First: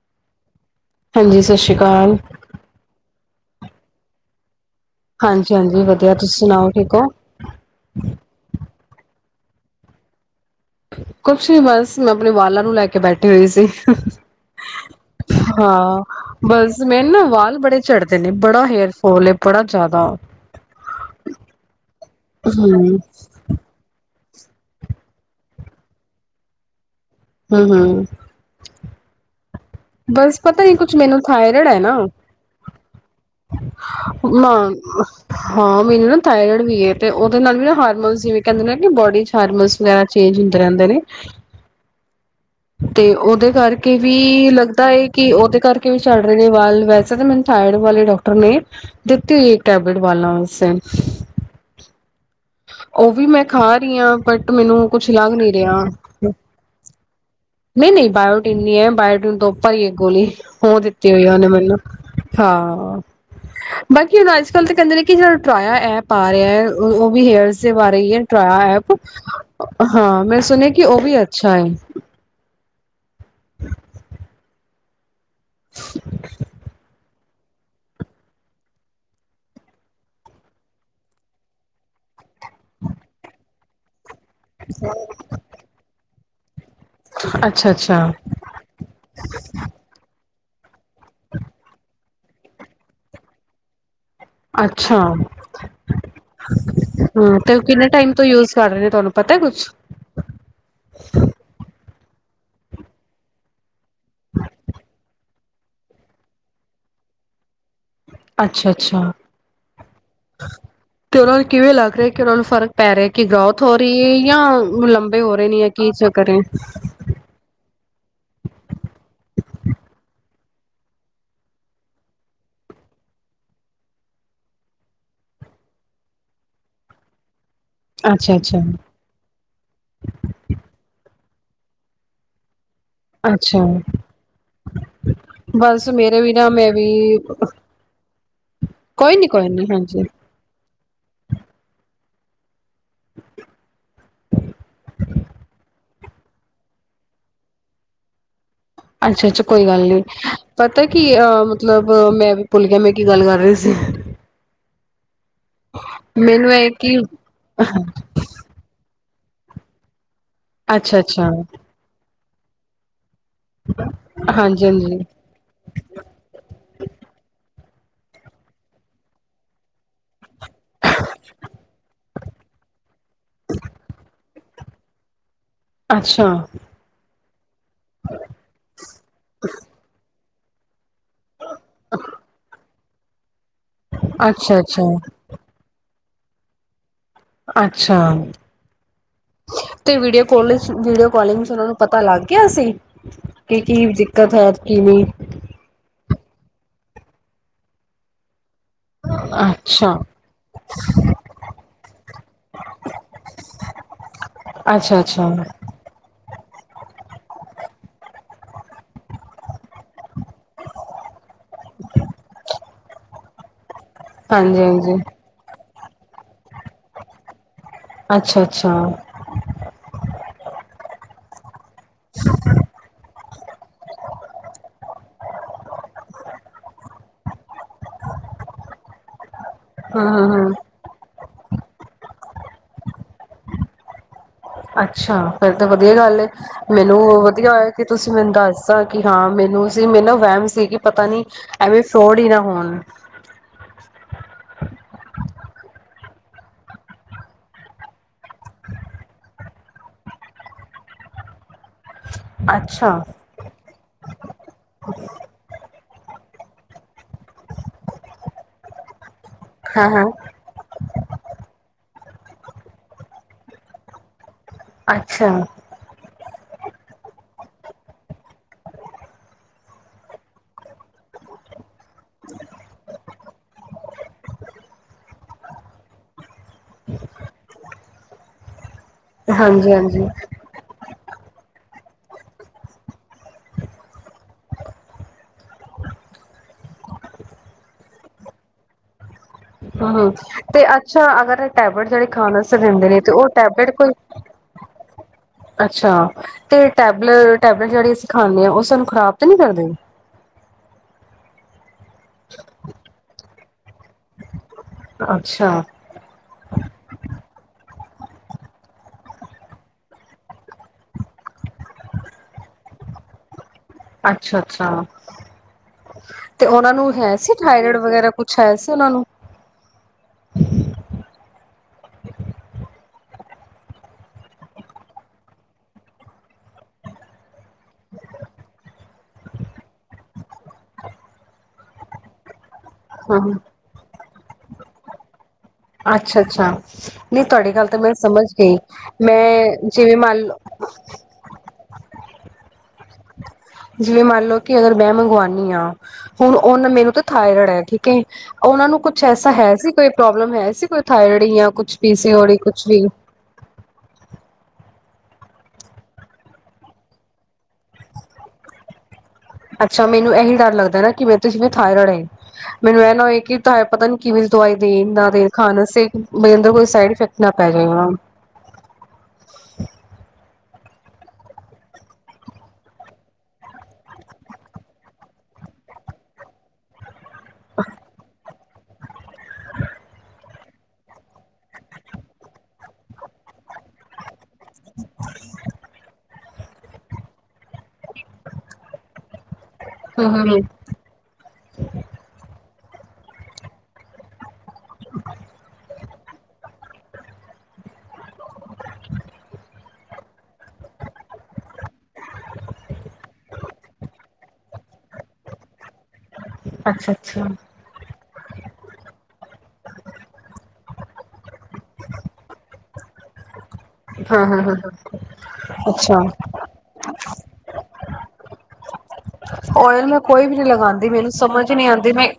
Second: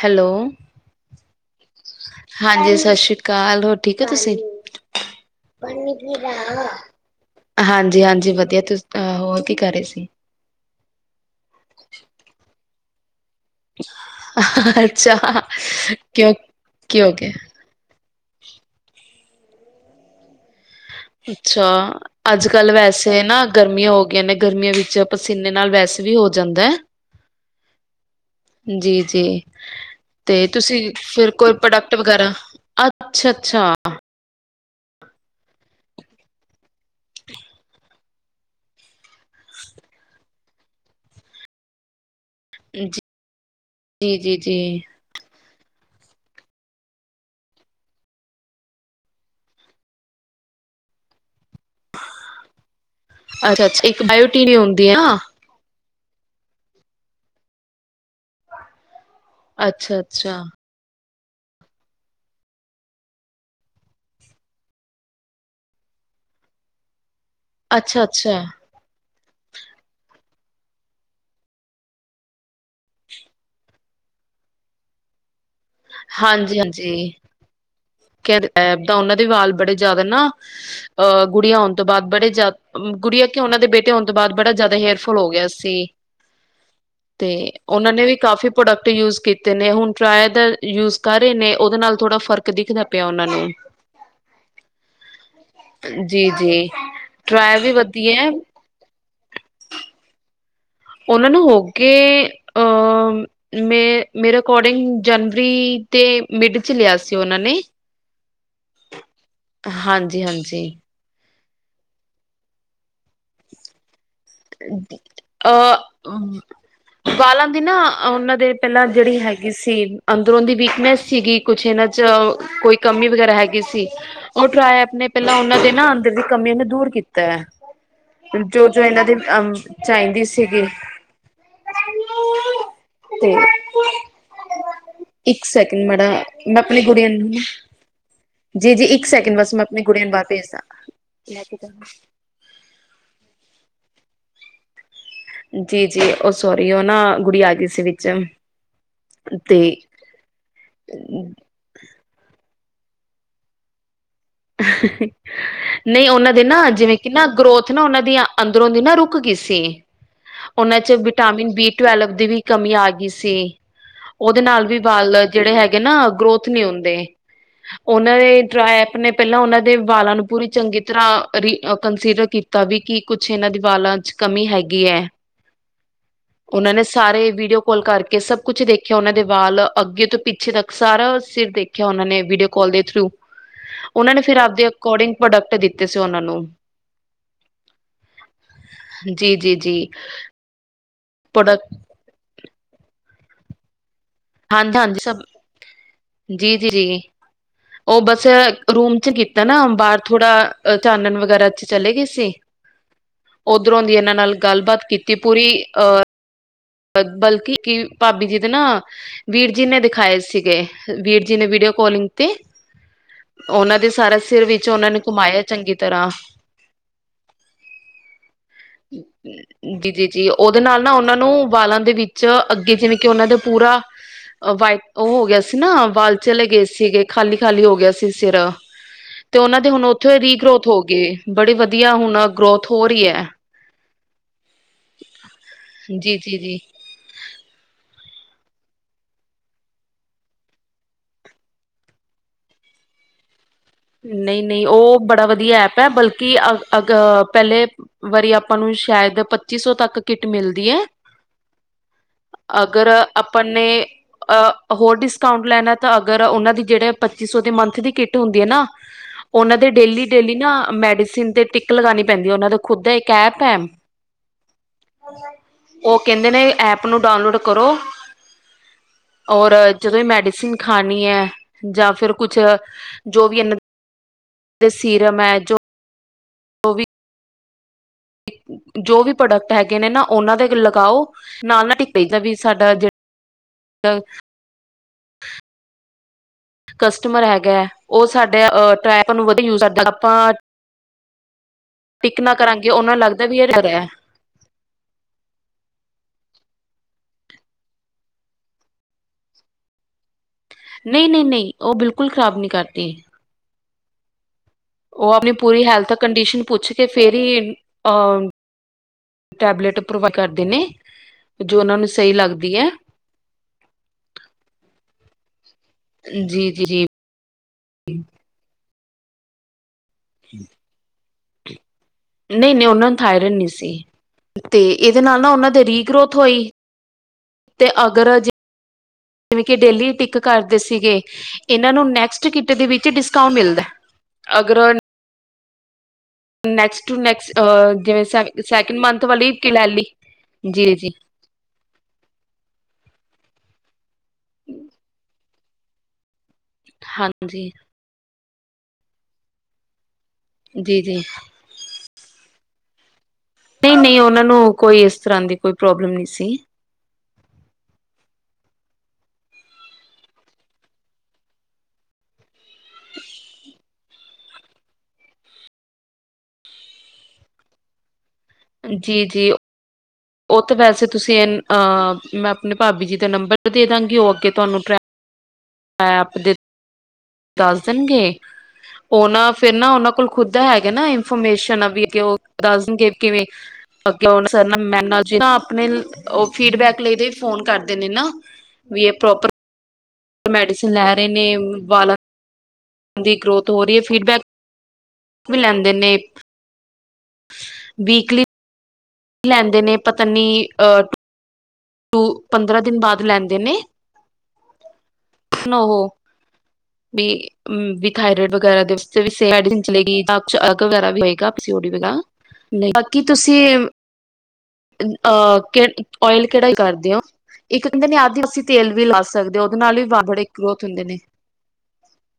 Hello. ਹਾਂਜੀ, ਸਤਿ ਸ਼੍ਰੀ ਅਕਾਲ। ਹਾਂਜੀ, ਸਤਿ ਸ਼੍ਰੀ ਅਕਾਲ ਹੋਰ ਠੀਕ ਹੋ ਤੁਸੀਂ। ਹਾਂਜੀ-ਹਾਂਜੀ ਵਧੀਆ, ਤੁਸੀਂ ਸੁਣਾਓ ਠੀਕ ਓ? ਹਾਂਜੀ-ਹਾਂਜੀ ਵਧੀਆ, ਤੁਸੀ ਹੋਰ ਕੀ ਕਰ ਰਹੇ ਸੀ? ਕੁਛ ਨੀ ਬਸ, ਮੈਂ ਅਪਨੇ ਵਾਲਾਂ ਨੂੰ ਲੈਕੇ ਬੈਠੇ ਹੋਏ ਸੀ। ਅੱਛਾ ਹਾਂ, ਕਿਉਂ ਬਸ ਕੀ ਮੈਂਰੇ ਹੋ ਨਾ ਗਿਆ ਵਾਲ ਬੜੇ ਝੜ੍ਹਦੇ ਨੇ, ਬੜਾ ਹੇਅਰਫਾਲ ਏ ਬੜਾ ਜਾਦਾ। ਅੱਛਾ, ਅੱਜ-ਕੱਲ ਵੈਸੇ ਨਾ ਗਰਮੀਆਂ ਹੋ ਗਈਆਂ ਨੇ, ਗਰਮੀਆਂ ਵਿੱਚ ਪਸੀਨੇ ਨਾਲ ਵੈਸੇ ਵੀ ਹੋ ਜਾਂਦੈ। ਹੂੰ-ਹੂੰ। ਜੀ-ਜੀ, ਬਸ ਤੇ ਪਤਾ ਨੀ ਤੁਸੀਂ ਕੁਛ ਮੈਨੂੰ ਫੇਰ ਕੋਈ ਥਾਇਰਡ ਹੈ ਪ੍ਰੋਡਕਟ ਨਾ ਵਗੈਰਾ ਅੱਛਾ-ਅੱਛਾ। ਨਾਂ ਹਾਂ, ਮੈਨੂੰ ਨਾ ਥਾਇਰੋਇਡ ਵੀਏ, ਤੇ ਓਦੇ ਨਾਲ ਵੀ ਨਾ ਹਾਰਮੋਨ ਜਿਵੇਂ ਕੈਂਦੇ ਨੇ ਕਿ ਬੋਡੀ ਚ ਹਾਰਮੋਨ ਵਗੈਰਾ ਚੇਂਜ ਹੁੰਦੇ ਰੈਂਦੇ ਨੇ। ਜੀ ਤੇ ਉਹਦੇ ਕਰਕੇ ਜੀ ਵੀ ਜੀ ਲੱਗਦਾ ਏ ਕਿ ਉਹਦੇ ਕਰਕੇ ਵੀ ਝੜ ਰਹੇ ਨੇ ਵਾਲ ਵੈਸੇ ਤਾਂ ਮੈਨੂੰ ਥਾਈਡ ਵਾਲੇ ਡਾਕਟਰ ਨੇ ਦਿੱਤੀ ਹੋਈ ਏ ਇੱਕ ਟੈਬਲੇਟ ਵਾਲਾ ਵਾਸਤੇ ਉਹ ਵੀ ਮੈਂ ਅੱਛਾ ਖਾ ਅੱਛਾ ਰਹੀ ਇੱਕ ਆ ਬਟ ਬਾਇਓਟੀਨ ਹੁੰਦੀ ਮੈਨੂੰ ਹੈ ਕੁੱਛ ਨਾ ਲੱਗ ਨੀ ਰਿਆ ਨਹੀਂ ਨਹੀਂ ਬਾਇਓਟੀਨ ਨੀ ਐ ਬਾਇਓਟੀਨ ਤੋਂ ਉੱਪਰ ਹੀ ਇੱਕ ਅੱਛਾ ਗੋਲੀ ਅੱਛਾ ਔ ਦਿੱਤੀ ਤੇ ਹੋਈ ਉਹ ਮੈਨੂੰ ਹਾਂ ਬਾਕੀ ਹੁਣ ਅੱਜ ਕੱਲ ਤਾਂ ਕਹਿੰਦੇ ਨੇ ਕਿ ਜਿਹੜਾ ਟਰਾਇਆ ਐਪ ਆ ਰਿਹਾ ਹੈ ਉਹ-ਉਹ ਵੀ ਹੇਅਰਸ ਅੱਛਾ ਬਾਰੇ ਹੈ ਅੱਛਾ ਟਰਾਆ ਐਪ ਹਾਂ ਮੈਂ ਸੁਣਿਆ ਕਿ ਉਹ ਵੀ ਅੱਛਾ ਹੈ। [unintelligible] ਹਾਂਜੀ-ਹਾਂਜੀ ਕਦ ਉਹਨਾਂ ਦੇ ਵਾਲ ਬੜੇ ਜ਼ਿਆਦਾ ਨਾ ਅਹ ਗੁੜੀਆਂ ਆਉਣ ਤੋਂ ਬਾਅਦ ਬੜੇ ਜ਼ਿਆਦਾ ਗੁੜੀਆਂ ਕਿ ਉਹਨਾਂ ਦੇ ਬੇਟੇ ਹੋਣ ਤੋਂ ਬਾਅਦ ਬੜਾ ਜਿਆਦਾ ਹੇਅਰਫੁਲ ਹੋ ਗਿਆ ਸੀ ਤੇ ਅੱਛਾ ਉਹਨਾਂ ਨੇ ਅੱਛਾ ਵੀ ਕਾਫ਼ੀ ਪ੍ਰੋਡਕਟ ਯੂਜ ਕੀਤੇ ਨੇ ਹੁਣ ਟਰਾਏ ਦਾ ਯੂਜ ਕਰ ਰਹੇ ਨੇ ਉਹਦੇ ਨਾਲ ਥੋੜਾ ਫਰਕ ਦਿਖਦਾ ਪਿਆ ਉਹਨਾਂ ਨੂੰ ਅੱਛਾ ਹਾਂ ਜੀ ਜੀ ਤੇ ਟਰਾਏ ਉਹ ਵੀ ਕਿਨੇ ਟਾਇਮ ਤੋਂ ਵਧੀਆ ਯੂ ਤੁਹਾਡੇ ਤੇ ਤੁਹਾਨੂੰ ਪਤਾ ਕੁਛ ਉਹਨਾਂ ਨੂੰ ਹੋ ਕੇ ਅ ਮੇ ਮੇਰੇ ਅਕੋਰਡਿੰਗ ਜਨ ਰੀ ਤੇ ਮਿਡ ਚ ਲਿਆ ਸੀ ਉਹਨਾਂ ਨੇ ਅੱਛਾ- ਅੱਛਾ ਹਾਂਜੀ ਹਾਂਜੀ ਤੇ ਉਹਨਾਂ ਨੂੰ ਕਿਵੇਂ ਲੱਗ ਰਿਹਾ ਕਿ ਉਹਨਾਂ ਨੂੰ ਫਰਕ ਪੈ ਰਿਹਾ ਕਿ ਗੋਤ ਥਰੇ ਹੋ ਰਹੀ ਹੈ ਜਾਂ ਲੰਬੇ ਹੋ ਰਹੇ ਨੇ ਯ ਕੀ ਅ ਚਕਰ ਹੈ ਵਾਲਾਂ ਦੀ ਨਾ ਉਹਨਾਂ ਦੇ ਪਹਿਲਾਂ ਜਿਹੜੀ ਹੈਗੀ ਸੀ ਅੰਦਰੋਂ ਦੀ ਵੀਕਨੈਸ ਸੀਗੀ ਕੁਛ ਇਹਨਾਂ ਚ ਕੋਈ ਕਮੀ ਵਗੈਰਾ ਹੈਗੀ ਸੀ। ਉਹ ਟਰਾਇ ਆਪ ਨੇ ਪਹਿਲਾਂ ਉਹਨਾਂ ਦੇ ਨਾ ਅੰਦਰ ਦੀ ਕਮੀਆਂ ਨੂੰ ਦੂਰ ਕੀਤਾ ਹੈ ਅੱਛਾ-ਅੱਛਾ। ਜੋ - ਅੱਛਾ ਜੋ ਇਹਨਾਂ ਦੀ ਅ ਚਾਹੀਦੀ ਸੀਗੀ ਤੇ ਅੱਛਾ ਇੱਕ ਸੈਕਿੰਡ ਬਸ ਮਾੜਾ ਮੇਰੇ ਵੀ ਨਾ ਮੈਂ ਆਪਣੇ ਗੁੜੀਆਂ ਵੀ ਨੂੰ ਜੀ - ਜੀ ਇੱਕ ਕੋਈ ਨੀ ਸੈਕਿੰਡ ਕੋਈ ਬਸ ਮੈਂ ਨੀ ਆਪਣੇ ਹਾਂਜੀ। ਗੁੜੀਆਂ ਨੂੰ ਬਾਹਰ ਭੇਜਦਾ [unintelligible] [inaudible] ਜੀ - ਜੀ ਉਹ ਸੋਰੀ ਉਹ ਨਾ ਗੁੜੀ ਆ ਗਈ ਸੀ ਵਿੱਚ ਅੱਛਾ - ਅੱਛਾ ਤੇ ਕੋਈ ਗੱਲ ਨੀ ਪਤਾ ਕੀ ਅ ਮਤਲਬ ਮੈਂ ਵੀ ਭੁੱਲ ਗਿਆ ਮੈਂ ਕੀ ਗੱਲ ਕਰ ਰਹੀ ਸੀ ਨਹੀਂ ਉਹਨਾਂ ਦੇ ਮੈਨੂੰ ਨਾ ਇਹ ਜਿਵੇਂ ਕਿ ਨਾ ਗਰੋਥ ਨਾ ਉਹਨਾਂ ਦੀਆਂ ਅੰਦਰੋਂ ਦੀ ਨਾ ਰੁਕ ਗਈ ਸੀ ਉਹਨਾਂ ਚ ਅੱਛਾ-ਅੱਛਾ ਵਿਟਾਮਿਨ ਬੀ ਟਵੈਲਵ ਦੀ ਵੀ ਕਮੀ ਆ ਗਈ ਸੀ ਉਹਦੇ ਨਾਲ ਵੀ ਹਾਂਜੀ-ਹਾਂਜੀ। ਵੱਲ ਜਿਹੜੇ ਹੈਗੇ ਨਾ ਗਰੋਥ ਨੀ ਹੁੰਦੇ ਉਹਨਾਂ ਦੇ ਟਰਾਏ ਐਪ ਨੇ ਪਹਿਲਾਂ ਉਹਨਾਂ ਦੇ ਵਾਲਾਂ ਨੂੰ ਪੂਰੀ ਚੰਗੀ ਤਰ੍ਹਾਂ ਕੰਸੀਡਰ ਕੀਤਾ ਵੀ ਕਿ ਕੁਛ ਇਹਨਾਂ ਦੀ ਵਾਲਾਂ ਚ ਕਮੀ ਹੈਗੀ ਹੈ ਅੱਛਾ। ਉਹਨਾਂ ਨੇ ਸਾਰੇ ਵੀਡੀਓ ਕਾਲ ਕਰਕੇ ਸਭ ਕੁਛ ਦੇਖਿਆ ਉਹਨਾਂ ਦੇ ਵਾਲ ਅੱਗੇ ਤੋਂ ਪਿੱਛੇ ਤੱਕ ਸਾਰਾ ਸਿਰ ਦੇਖਿਆ ਉਹਨਾਂ ਨੇ ਵੀਡੀਓ ਕਾਲ ਦੇ ਥਰੂ ਉਹਨਾਂ ਨੇ ਫਿਰ ਆਪਦੇ ਅੱਛਾ-ਅੱਛਾ, ਅਕੋਰਡਿੰਗ ਪ੍ਰੋਡਕਟ ਦਿੱਤੇ ਸੀ ਉਹਨਾਂ ਨੂੰ ਅੱਛਾ ਜੀ-ਜੀ-ਜੀ। ਤੇ ਵੀਡੀਓ ਕਾਲਿੰਗ - ਵੀਡੀਓ ਕਾਲਿੰਗ ਚ ਉਹਨਾ ਪ੍ਰੋਡਕਟ ਨੂੰ ਪਤਾ ਲੱਗ ਕਿਹਾ ਸੀ ਕੀ - ਕੀ ਦੀ ਹਾਂ ਹਾਂਜੀ ਸਭ ਜੀ - ਜੀ ਜੀ ਉਹ ਬਸ ਰੂਮ ਚ ਕੀਤਾ ਨਾ ਅੱਛਾ ਬਾਹਰ ਥੋੜਾ ਚਾਨਣ ਵਗੈਰਾ ਚ ਚਲੇ ਗਏ ਸੀ। ਓਧਰੋਂ ਦੀ ਇਹਨਾਂ ਨਾਲ ਗੱਲਬਾਤ ਅੱਛਾ ਕੀਤੀ ਅੱਛਾ ਪੂਰੀ ਅ ਬਲਕਿ ਕਿ ਭਾਬੀ ਜੀ ਦੇ ਨਾ, ਵੀਰ ਜੀ ਨੇ ਦਿਖਾਏ ਸੀਗੇ। ਵੀਰ ਜੀ ਨੇ ਵੀਡੀਓ ਕਾਲਿੰਗ, ਤੇ ਉਹਨਾਂ ਦੇ ਸਾਰਾਸਿਰ ਹਾਂਜੀ ਵਿੱਚ ਉਹਨਾਂ ਹਾਂਜੀ ਨੇ ਘੁਮਾਏਆ ਚੰਗੀ ਤਰਾਂ ਅੱਛਾ, ਅੱਛਾ। ਡੀ ਟੇ ਜੀ ਉਦੇ ਨਾਲ ਨਾ ਉਨਾਂ ਨੂੰ ਵਾਲਾਂ ਦੇ ਵਿੱਚ ਅੱਗੇ ਜਿਵੇਂ, ਕਿ ਉਨਾਂ ਦੇ ਪੂਰਾ ਵਾਈ ਓ ਹੋ ਗਿਆ ਸੀ ਨਾ, ਵਾਲ ਚਲੇ ਗਏ ਸੀਗੇ, ਖਾਲੀ-ਖਾਲੀ ਹੋ ਗਿਆ ਸੀ ਸਿਰ। ਤੇ ਉਨਾਂ ਦੇ ਹੁਨ ਉੱਥੋ ਈ ਹਾਂ ਹਾਂ ਰੀਗਰੋਥ ਹੋ ਗਏ, ਬੜੇ ਵਧੀਆ ਹੁਨ ਗਰੋਥ ਹੋ ਰਹੀ ਐ। ਅੱਛਾ, ਫੇਰ ਤਾਂ ਵਧੀਆ ਜੀ, ਗੱਲ ਏ ਜੀ, ਜੀ। ਮੇ ਲੋ, ਵਧੀਆ ਹੋਇਆ ਕਿ ਤੁਸੀਂ ਮੈਨੂੰ ਦਸ ਤਾਂ ਕਿ ਹਾਂ ਮੈਨੂੰ ਸੀ, ਮੈਨੂੰ ਨਾ ਵਹਿਮ ਸੀਗੀ ਪਤਾ ਨੀ ਐਵੇਂ ਫਰੋਡ ਹੀ ਨਾ ਹੋਨ। ਨਈ-ਨਈ ਓ ਬੜਾ ਵਧੀਆ ਐਪ ਐ, ਬਲਕਿ ਅ ਅਗ ਪਹਿਲੇ ਵਾਰੀ ਆਪਾਂ ਨੂੰ ਸ਼ਾਏਦ ਪੱਚੀ ਸੌ ਤੱਕ ਕਿੱਟ ਮਿਲਦੀ ਏ। [inaudible] ਅਗਰ ਆਪਨ ਨੇ, ਹੋਰ ਡਿਸਕਾਊਂਟ ਲੈਨਾ। ਤਾਂ ਅਗਰ ਉਨਾਂ ਦੀ ਜੇੜੇ ਪੱਚੀ ਸੌ ਦੇ ਮੰਥ ਦੀ ਕਿੱਟ ਹੁੰਦੀ ਏ ਨਾ। ਉਨਾ ਦੇ ਹਾਂ ਹਾਂ ਡੇਲੀ-ਡੇਲੀ ਨਾ ਮੈਡੀਸਨ ਤੇ ਟਿਕ ਲਗਾਨੀ ਪੈਂਦੀ ਏ, ਓਨਾ ਦਾ ਖੁਦ ਦਾ ਏਕ ਐਪ ਏ। ਅੱਛਾ। ਓ ਕਹਿੰਦੇ ਨੇ ਐਪ ਨੂੰ ਡਾਊਨਲੋਡ ਕਰੋ। ਔਰ ਜਦੋਂ ਏ ਮੈਡੀਸਨ ਖਾਨੀ ਏ, ਜਾਂ ਫਿਰ ਕੁਛ ਜੋ ਵੀ ਇਨਾਂ ਦੇ ਸੀਰਮ ਏ ਜੋ ਓ ਵੀ ਜੋ ਵੀ ਪ੍ਰੋਡਕਟ ਹਾਂਜੀ ਹੈਗੇ ਨੇ ਹਾਂਜੀ ਨਾ, ਉਨਾਂ ਦੇ ਲਗਾਓ। ਨਾਲ ਨਾਲ ਟ ਪਦਾ ਵੀ ਸਾਡਾ ਜਿਹੜਾ [unintelligible] ਕਸਟਮਰ ਹੈਗਾ, ਓ ਸਾਡੇ ਅ ਟਰੇਪ ਵੱਧ ਯੂਜ ਕਰ ਹਮ ਹਮ ਤੇ ਅੱਛਾ ਅਗਰ ਏ ਟੈਬੇਟ ਜਿਹੜੇ ਟਿਕ ਨਾ ਖਾਨ ਵਸਤੇ ਕਰਾਂਗੇ ਦਿੰਦੇ ਉਹਨਾਂ ਨੇ, ਨੂੰ ਤੇ ਓ ਲੱਗਦਾ ਵੀ ਇਹ ਟੈਬਲੇਟ ਰਿਹਾ ਕੋਈ ਅੱਛਾ, ਤੇ ਟੈਬਲ ਟੈਬਲੇ ਜਿਹੜੀ ਅਸੀਂ ਖ਼ਾਨੇ ਆਂ, ਓ ਸਾਨੂੰ ਖਰਾਬ ਤਾਂ ਨਹੀਂ ਕਰਦੇ। ਨਈ, ਨਈ, ਨਈ ਓ ਬਿਲਕੁਲ ਖ਼ਰਾਬ ਨਹੀਂ ਕਰਦੀ। ਓ ਆਪਨੀ ਅੱਛਾ ਪੂਰੀ ਹੈਲਥ ਕੰਡੀਸ਼ਨ ਪੁੱਛ ਕੇ ਫੇਰ ਈ ਅ ਟੈਬਲੇਟ ਪ੍ਰੋਵਾਈਡ ਕਰਦੇ ਨੇ, ਜੋ ਉਨਾਂ ਨੂੰ ਸਹੀ ਲੱਗਦੀ ਏ। ਅੱਛਾ, ਅੱਛਾ ਤੇ ਜੀ ਜੀ ਉਨਾਂ ਜੀ ਨੂੰ ਹੈ ਸੀ। ਥਾਇਰਾਇਡ ਵਗੈਰਾ ਕੁੱਛ ਹੈ ਸੀ, ਉਨਾਂ ਨੂੰ। ਠੀਕ। ਨਈ-ਨਈ ਓਨਾ ਨੂੰ ਥਾਇਰਾਇਡ ਨੀ ਸੀ, ਤੇ ਇਦੇ ਨਾਲ ਨਾ, ਉੱਨਾਂ ਦੇ ਰੀ-ਗਰੋਥ ਹੋਈ। ਤੇ ਅਗਰ ਜੇ ਜਿਵੇਂ ਕਿ ਡੇਲੀ ਟਿੱਕ ਕਰਦੇ ਸੀਗੇ, ਇੱਨਾਂ ਨੂੰ ਨੈਕਸ ਟ ਕਿੱਟ ਦੇ ਵਿੱਚ ਡਿਸਕਾਂਓ ਹਾਂ ਮਿਲਦਾ, ਅਗਰ ਓ ਅੱਛਾ, ਅੱਛਾ ਟੂ ਨੀ ਨੈਕਸਟ ਤੁਆਡੀ ਗੱਲ ਤਾਂ, ਮੈਂ ਜਿਵੇਂ ਸਮਝ ਗਈ, ਸੈਕਿੰਡ ਮੰਥ ਵਾਲੀ ਕਿ ਲੈ ਮੈਂ ਲਈ ਜਿਵੇਂ ਮੰਨ ਲੋ ਜੀ ਜੀ ਜਿਵੇਂ ਮੰਨ ਲੋ, ਕਿ ਅਗਰ ਮੈਂ ਮੰਗਵਾਉਂਨੀ ਆਂ, ਹੁਨ ਔਨ-ਮੈਨੂੰ ਤੇ ਹਾਂਜੀ ਥਾਇਰਡ ਹੈ, ਠੀਕ ਕਿ ਓਨਾ ਨੂੰ ਕੁਛ ਐਸਾ ਹੈ ਸੀ, ਕੋਈ ਪ੍ਰੋਬਲਮ ਹੈ ਸੀ, ਕੋਈ ਜੀ ਜੀ ਥਾਇਰਡ ਯਾਂ ਕੁਛ। ਪੀ ਸੀ ਔਡੀ ਕੁੱਛ ਵੀ। ਨਈ -ਨਈ, ਓਨਾਂ ਨੂੰ ਕੋਈ ਇਸ ਤਰ੍ਹਾਂ ਦੀ ਕੋਈ ਪ੍ਰੋਬਲਮ ਨੀ ਸੀ। ਅੱਛਾ, ਮੈਨੂੰ ਐਹੀ ਡਰ ਲੱਗਦਾ ਨਾ, ਕਿ ਮੇਨੂੰ ਤੇ ਜੀਵੇ ਥਾਇਰਡ ਏ। ਮੈਨੂੰ ਐ ਨਾ ਹੋਏ, ਕਿ ਤਾ ਏ ਪਤਾ ਨ ਕਿਵੇਂ ਦੀ ਦਵਾਈ ਦੇਨ ਨਾ ਦੇਨ ਖਾਨ ਆਸੇ ਬੇ ਅੰਦਰ ਕੋਈ ਸਾਏਡਿਫੈਕਟ ਨਾ ਪੈਜੇਗਾ। ਜੀ-ਜੀ। ਔ ਤੇ ਵੈਸੇ ਤੁਸੀਂ, ਅ ਮੈਂ ਆਪਣੇ ਭਾਬੀ ਜੀ ਦਾ ਨੰਬਰ ਦੇ ਦਾਂਗੀ, ਔ ਅੱਗੇ ਤੁਹਾਂਨੂੰ ਟ੍ਰੈ ਮੈਪ ਦੇ ਦੱਸ ਦੇਣਗੇ, ਔਨਾਂ ਫ਼ੇਰ ਨਾ ਔਨਾਂ ਕੋਲ ਖੁਦ ਹੈਗਾ ਨਾ, ਇਨਫੋਰਮੇਸ਼ਨ ਵੀ ਅੱਗੇ ਔ ਦਸ ਦੇ ਦੇਂਣਗੇ ਕਿਵੇਂ [unintelligible] ਆਪਣੇ ਔ ਫੀਡਬੈਕ ਲੇ ਦੇ ਫ਼ੋਨ ਕਰਦੇ ਨੇ ਨਾ ਵੀ ਐ ਪ੍ਰੋਪਰ ਹੂੰ ਹੂੰ ਹੂੰ ਮੈਡੀਸਨ ਲੈ ਰਹੇ ਨੇ, ਵਾਲਾਂ ਦੀ ਗਰੋਥ ਹੋ ਰਹੀ ਏ, ਫੀਡਬੈਕ ਵੀ ਲੈਂਦੇ ਨੇ। ਵੀਕਲੀ ਲੈਂਦੇ ਨੇ, ਪਤਾ ਨੀ ਅ ਟੂ ਪੰਦਰਾਂ ਦਿਨ ਬਾਅਦ ਲੈਂਦੇ ਨੇ, ਔਹ ਅੱਛਾ ਅੱਛਾ। ਬੀ ਥਾਏਰਡ ਵਗੈਰਾ ਮੈਡੀਸਨ [unintelligible] ਚੈਕ ਵਗੈਰਾ ਵੀ ਹੋਏਗਾ ਪੀਸੀਔਡੀ ਦਾ। ਬਾਕੀ ਤੁਸੀਂ, ਹਾਂ ਹਾਂ ਹਾਂ ਅ ਅੱਛਾ ਔਇਲ ਕਿਹੜਾ ਯੁ ਕਰਦੇ ਔ, ਇੱਕ ਕਹਿੰਦੇ ਨੇ ਆਦਿਵਾਸੀਂ ਤੇਲ ਵੀ ਲਾ ਸ ਔਇਲ ਮੈਂ ਕੋਈ ਵੀ ਨੀ ਲਗਾਂਦੀ, ਮੈਨੂੰ ਸਮਝ ਨੀ ਆਂਦੀ ਪਈ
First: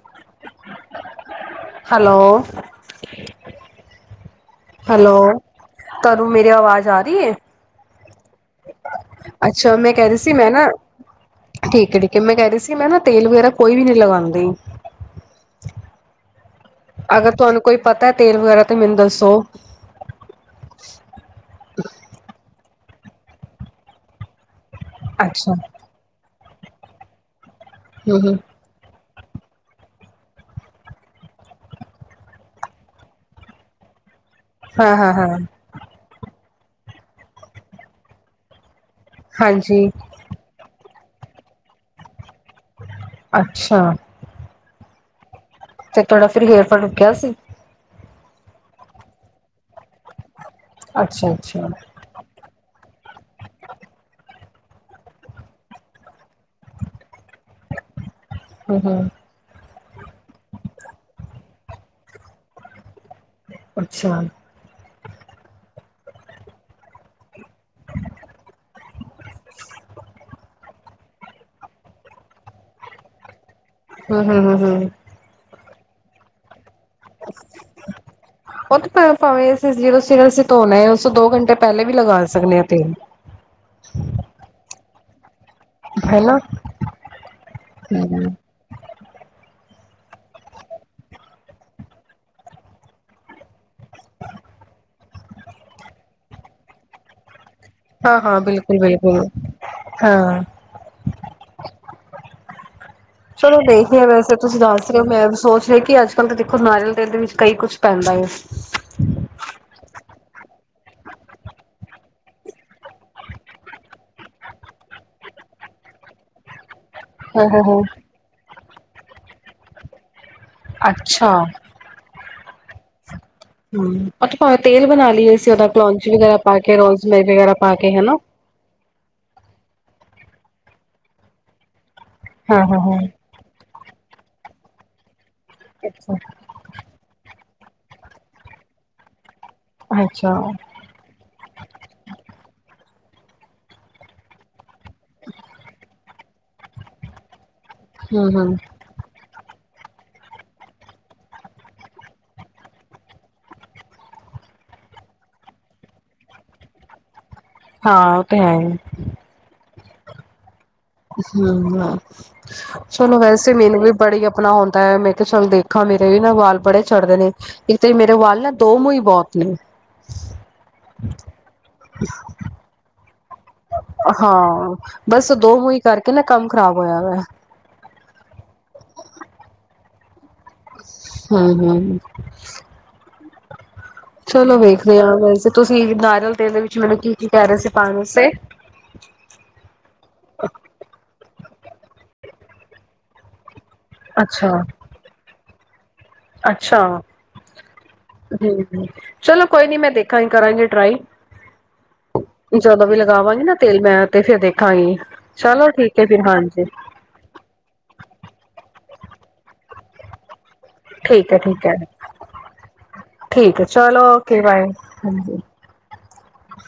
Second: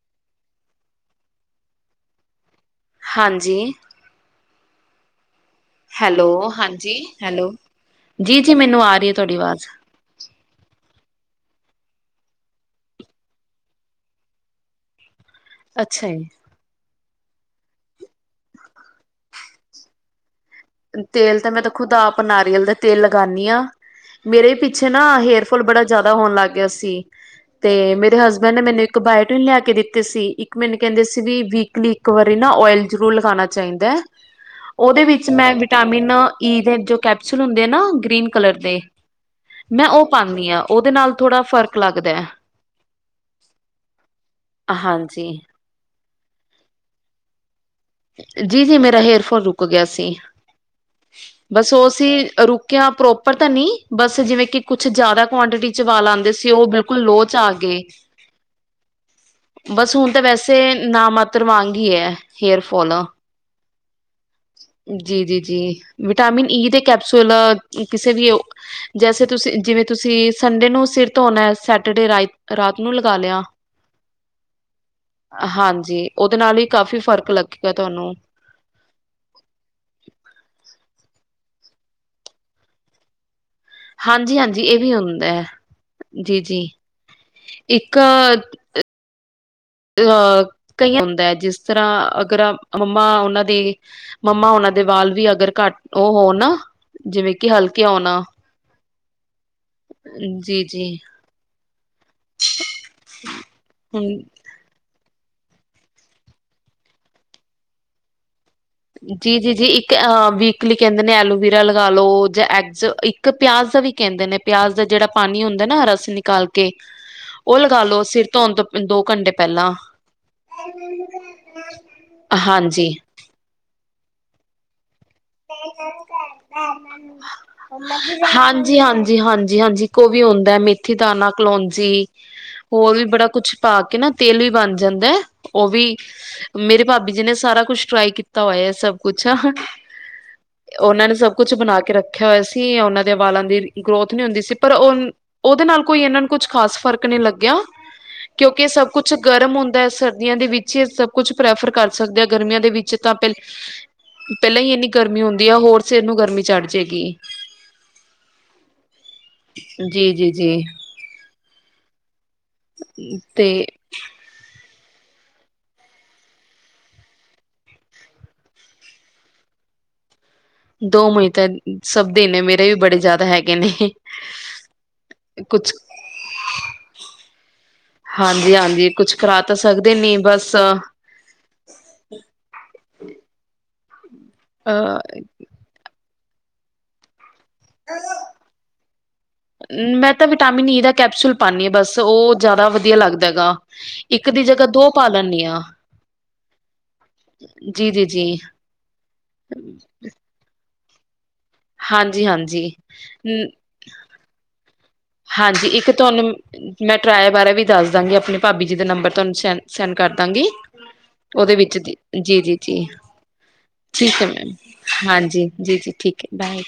ਹੈਲੋ। ਹਾਂਜੀ, ਹੈਲੋ ਹੈਲੋ ਤੁਹਾਨੂੰ ਮੇਰੀ ਆਵਾਜ਼ ਹਾਂਜੀ, ਆ ਰਹੀ ਹੈ ਹੈਲੋ। ਜੀ-ਜੀ, ਮੈਨੂੰ ਆ ਰਹੀ ਹੈ ਤੁਹਾਡੀ ਆਵਾਜ਼। ਅੱਛਾ, ਮੈਂ ਕਹਿ ਰੀ ਸੀ ਮੈਂ ਨਾ, ਠੀਕ ਏ-ਠੀਕ ਏ ਮੈਂ ਕਹਿ ਰੀ ਸੀ ਮੈਂ ਨਾ ਤੇਲ ਵਗ਼ੈਰਾ ਕੋਈ ਵੀ ਨੀ ਲਗਾਂਦੀ। ਅੱਛਾ ਜੀ। ਅਗਰ ਤੁਹਾਨੂੰ ਕੋਈ ਪਤਾ ਐ, ਤੇਲ ਵਗੈਰਾ ਤੇ ਮੈਂਨੂੰ ਦੱਸੋ। ਤੇਲ ਤਾਂ ਮੈਂ ਤਾ ਖੁਦ ਆਪ ਨਾਰੀਅਲ ਦਾ ਤੇਲ ਲਗਾਨੀ ਆਂ, ਮੇਰੇ ਪੇ ਪਿੱਛੇ ਨਾ ਅੱਛਾ ਹੇਅਰਫੋਲ ਬੜਾ ਜਾਦਾ ਹੋਣ ਲੱਗ ਗਿਆ ਸੀ, ਤੇ ਮੇਰੇ ਹੂੰ ਹੂੰ ਹਸਬੈਂਡ ਨੇ ਮੈਨੂੰ ਕਬਾਇਟਿਰਿਨ ਲਿਆ ਕੇ ਦਿੱਤੀ ਸੀ, ਇੱਕ ਮੈਨੂੰ ਕੈਂਦੇ ਸੀ ਵੀ ਵੀਕਲੀ ਇੱਕ ਵਾਰੀ ਨਾ ਔਇਲ ਜ਼ਰੂਰ ਲਗਾਣਾ ਚਾਈਦਾ ਐ। ਹਾਂ ਉਹਦੇ ਹਾਂ ਵਿੱਚ। ਹਾਂ ਮੈਂ ਵਿਟਾਮਿਨ ਈ ਦੇ ਜੋ ਕੈਪਸੂਲ ਹੁੰਦੇ ਨਾ, ਗ੍ਰੀਨ ਕਲਰ ਦੇ ਮੈਂ ਹਾਂਜੀ ਔ ਪਾਨੀ ਆ, ਔਦੇ ਨਾਲ ਥੋੜਾਂ ਫਰਕ ਲੱਗਦਾ ਐ। ਅੱਛਾ। ਹਾਂਜੀ। ਤੇ ਤੁਹਾਡਾ, ਫ਼ਿਰ ਹੇਅਰ ਫੋਲ ਰੁਕਿਆ ਸੀ। ਜੀ-ਜੀ ਮੇਰਾ ਹੇਅਰਫੋਲ ਰੁਕ ਗਿਆ ਸੀ, ਅੱਛਾ ਅੱਛਾ ਬਸ ਔਸੀ ਰੁਕ ਕਿਆ ਪ੍ਰੋਪਰ ਤਾਂ ਨੀ ਬਸ ਜਿਵੇਂ ਕਿ ਕੁੱਛ ਜਾਦਾ ਕੁਆਂਟਿਟੀ ਚ ਵਾਲ ਆਂਦੇ ਸੀ, ਔ ਬਿਲਕੁਲ ਲੋਅ ਚ ਆਗੇ। ਹੂੰ-ਹੂੰ। ਬਸ ਹੁਣ ਤੇ ਵੈਸੇ ਨਾ ਮਾਤਰ ਵਾਂਗ ਈ ਐ, ਹੇਅਰਫੋਲ। ਅੱਛਾ। ਜੀ-ਜੀ-ਜੀ, ਵਿਟਾਮਿਨ ਈ ਦੇ ਕੈਪਸੂਲ। ਈ ਕਿਸੇ ਵੀ ਓ, ਜੈਸੇ ਤੁਸੀਂ ਜਿਵੇਂ ਤੁਸੀਂ ਸੰਡੇ ਨੂੰ ਸਿਰ ਧੋਣਾਂ, ਸੈਟਰਡੇ ਰਾਈ ਰਾਤ ਨੂੰ ਲਗਾਂ ਲਿਆ। ਹੂੰ -ਹੂੰ-ਹੂੰ-ਹੂੰ। ਹਾਂਜੀ ਉਹਦੇ ਨਾਲ ਹੀ ਕਾਫ਼ੀ ਫ਼ਰਕ ਲੱਗੇਗਾ ਤੁਹਾਨੂੰ। ਉਹ ਤਾਂ ਭਾਵੇਂ ਅਸੀਂ ਜਦੋਂ ਸਿਰ ਅਸੀਂ ਧੋਣਾ ਏ ਉਸ ਤੋਂ ਦੋ ਘੰਟੇ ਪਹਿਲੇ ਵੀ ਲਗਾ ਸਕਨੇ ਆ ਤੇਲ। ਹਾਂਜੀ- ਹਾਂਜੀ ਇਹ ਵੀ ਹੁੰਦਾ ਐ ਹੈਨਾ ਜੀ- ਜੀ ਇੱਕ ਅਹ ਕਈਆਂ ਨੂੰ ਹੁੰਦਾ, ਜਿਸ ਤਰ੍ਹਾਂ ਅਗਰ ਮੰਮਾ ਉਹਨਾਂ ਦੀ ਮੰਮਾ ਹੋਨਾਂ ਦੇ ਵਾਲ ਵੀ ਅਗਰ ਘੱਟ ਉਹ ਹੋ ਨਾ ਜਿਵੇਂ ਕਿ ਹਲਕੇ ਹੋਣ ਹਾਂ ਹਾਂ ਬਿਲਕੁਲ ਬਿਲਕੁਲ ਹਾਂ ਜੀ। ਜੀ। ਚਲੋ ਦੇਖਦੇ ਵੈਸੇ ਤੁਸੀ ਦਸ ਰੇ ਓ ਮੈਂ ਸੋਚ ਰਈ ਕਿ ਅੱਜ ਮਤਲਬ ਦੇਖੋ ਨਾਰੀਯਲ ਤੇਲ ਦੇ ਵਿੱਚ ਕਈ ਕੁੱਛ ਪੈਂਦਾ ਏ। ਜੀ- ਜੀ- ਜੀ ਇੱਕ ਅ ਵੀਕਲੀ ਕਹਿੰਦੇ ਨੇ ਐਲੋਵੀਰਾ ਲਗਾਲੋ ਜਾਂ ਐਗਜ਼ ਇੱਕ ਪਆਜ਼ ਦਾ ਵੀ ਕਹਿੰਦੇ ਨੇ ਪਆਜ਼ ਦਾ ਕੇਦਾ ਜੇੜਾ ਪਾਣੀ ਹੁੰਦੈ ਨਾ ਰਸ ਨਿਕਾਲ ਕੇ ਤੇ ਹੋ ਉਹ ਹੋ ਹੋ ਲਗਾ ਲੋ ਸਿਰ ਧੋਣ ਤੋਂ ਦੋ ਘੰਟੇ ਪਹਲਾਂ। ਅੱਛਾ ਹਾਂਜੀ। ਉਹ ਤੇ ਪਾਂਵੇ ਤੇਲ ਬਣਾ ਲਈਏ ਅਸੀ ਉਦਾ ਕਲੋਂਚੀ ਵਗੈਰਾ ਪਾ ਕੇ, ਰੋਜ਼ਮਰੀ ਵਗੈਰਾ ਪਾ ਕੇ ਹਨਾ। ਹਾਂਜੀ, ਹਾਂਜੀ, ਹਾਂਜ। ਜੀ ਹਾਂਜੀ। ਇਕ ਉਹ ਵੀ ਹੋਦਾ ਮੇਥੀ ਦਾਨਾ, ਕਲੋਂਜੀ ਹਾਂ ਹਾਂ ਹੋਰ ਹਾਂ ਵੀ ਬੜਾ ਕੁਛ ਪਾ ਕੇ ਨਾ ਤੇਲ ਵੀ ਬਣ ਜਾਂਦੈ ਹੈ ਉਹ ਵੀ ਅੱਛਾ ਮੇਰੇ ਭਾਬੀ ਜੀ ਨੇ ਸਾਰਾ ਕੁਛ ਟਰਾਈ ਕੀਤਾ ਹੋਯੈ ਸਭ ਕੁਛ। ਹਛਾ। ਅਓਨਾਂ ਨੇ ਸਭ ਕੁਛ ਬਣਾ ਕੇ ਰੱਖਯਾ ਹੋਯਾ ਸੀ, ਔਨਾਂ ਦੇ ਵਾਲਾਂ ਦੀ ਗਰੋਥ ਨੀ ਹੁੰਦੀ ਸੀ। ਪਰ ਉਹ ਉਹਦੇ ਨਾਲ ਕੋਈ ਇਨਾਂ ਨੂੰ ਕੁਛ ਖ਼ਾਸ ਫ਼ਰਕ ਨਹੀਂ ਲੱਗਿਆ ਹੂੰ ਹੂੰ ਕਿਉਂਕਿ ਸਭ ਕੁਛ ਗਰਮ ਹੁੰਦਾ ਹੈ। ਸਰਦੀਆਂ ਦੇ ਵਿੱਚ ਹੀ ਸਭ ਕੁਛ ਪ੍ਰੈਫਰ ਕਰ ਸਕਦੇ ਆ, ਗਰਮੀਆਂ ਦੇ ਵਿੱਚ ਤਾਂ ਪਰ ਪੈਲਾਂ ਈ ਇੰਨੀ ਗਰਮੀ ਹੁੰਦੀ ਆ ਹੋਰ ਸਿਰ ਨੂੰ ਗਰਮੀ ਚੜ੍ ਜੇ ਗੀ। ਹਾਂ ਉਹ ਤੇ ਹੈ। ਜੀ- ਜੀ- ਜੀ। ਹਮ ਚਲੋ ਤੇ ਵੈਸੇ ਮੈਨ ਵੀ ਬੜੀ ਆਪਣਾ ਹੁੰਦੈ, ਮੈਂ ਕਿਹਾ ਚਲ ਦੇਖਾਂ ਮੇਰੇ ਵੀ ਨਾ ਵਾਲ ਬੜੇ ਝੜ੍ਦੇ ਨੇ। ਇੱਕ ਤੇ ਮੇਰੇ ਵਾਲ ਨਾ ਦੋ ਮੂੰਈ ਬੋਤ ਨੇ। ਦੋ ਮੂਈ ਤੇ ਸਭ ਦੀ ਨੇ, ਮੇਰੇ ਵੀ ਬੜੇ ਜਾਦਾ ਹੈਗੇ। ਨੇ ਹਾਂ ਬਸ ਦੋ ਕੁਛ ਮੂਈ ਕਰਕੇ ਨਾ ਕੰਮ ਖ਼ਰਾਬ ਹੋਯਾ ਵੈ। ਹਾਂਜੀ- ਹਾਂਜੀ। ਕੁਛ ਕਰਾ ਤਾਂ ਸਕਦੇ ਨੀ ਬਸ ਹਮ, ਹਮ। ਚਲੋ ਅਹ ਵੇਖਨੇ ਆ ਵੈਸੇ ਤੁਸੀ ਨਾਰੀਯਲ ਤੇਲ ਦੇ ਵਿੱਚ ਮੈਨੂੰ ਕੀ -ਕੀ ਕਹ ਰਏ ਸੀ ਪਾਨ ਵਾਸਤੇ। ਮੈਂ ਤੇ ਵਿਟਾਮਿਨ ਈ ਦਾ ਕੈਪਸੂਲ ਪਾਨੀਂ ਆ। ਬਸ ਉਹ ਜਾਦਾ ਵਧੀਯਾ ਲੱਗਦਾ ਹੈਗਾ। ਇੱਕ ਦੀ ਅੱਛਾ। ਜਗਾ ਦੋ ਪਾ ਲੈਂਨੀ ਆ। ਅੱਛਾ। ਜੀ-ਜੀ-ਜੀ, ਹੂ ਚਲੋ ਕੋਈ ਨੀ ਮੈਂ ਦੇਖਾਂਗੀ। ਕਰਾਂਗੇ ਟਰਾਈ। ਹਾਂਜੀ-ਹਾਂਜੀ। ਜਦੋਂ ਵੀ ਹਾਂਜੀ ਲਗਾਵਾਂਗੀ ਹਾਂਜੀ। ਨਾ ਤੇਲ ਮੈਂ ਤੇ ਫੇਰ ਦੇਖਾਂਗੀ। ਹਾਂਜੀ, ਚਲੋ ਇੱਕ ਠੀਕ ਹੈ ਫਿਰ, ਤੁਹਾਨੂੰ ਹਾਂਜੀ। ਮੈਂ ਟਰਾਏ ਬਾਰੇ ਵੀ ਦੱਸ ਦਾਂਗੀ। ਆਪਣੀ ਭਾਬੀ ਜੀ ਦੇ ਨੰਬਰ ਤੁਹਾਨੂੰ ਸੈਨ- ਸੈਂਨ ਕਰਦਾਂ ਗੀ। ਠੀਕ ਹੈ ਉਦੇ ਠੀਕ ਹੈ। ਵਿੱਚ ਜ ਜੀ- ਜੀ- ਜੀ ਠੀਕ ਹੈ ਚਲੋ ਠੀਕ ਹੈ ਓਕੇ ਮੈਮ ਬਾਏ। ਹਾਂਜੀ। ਜੀ -ਜੀ ਠੀਕ ਹੈ ਬਾਏ।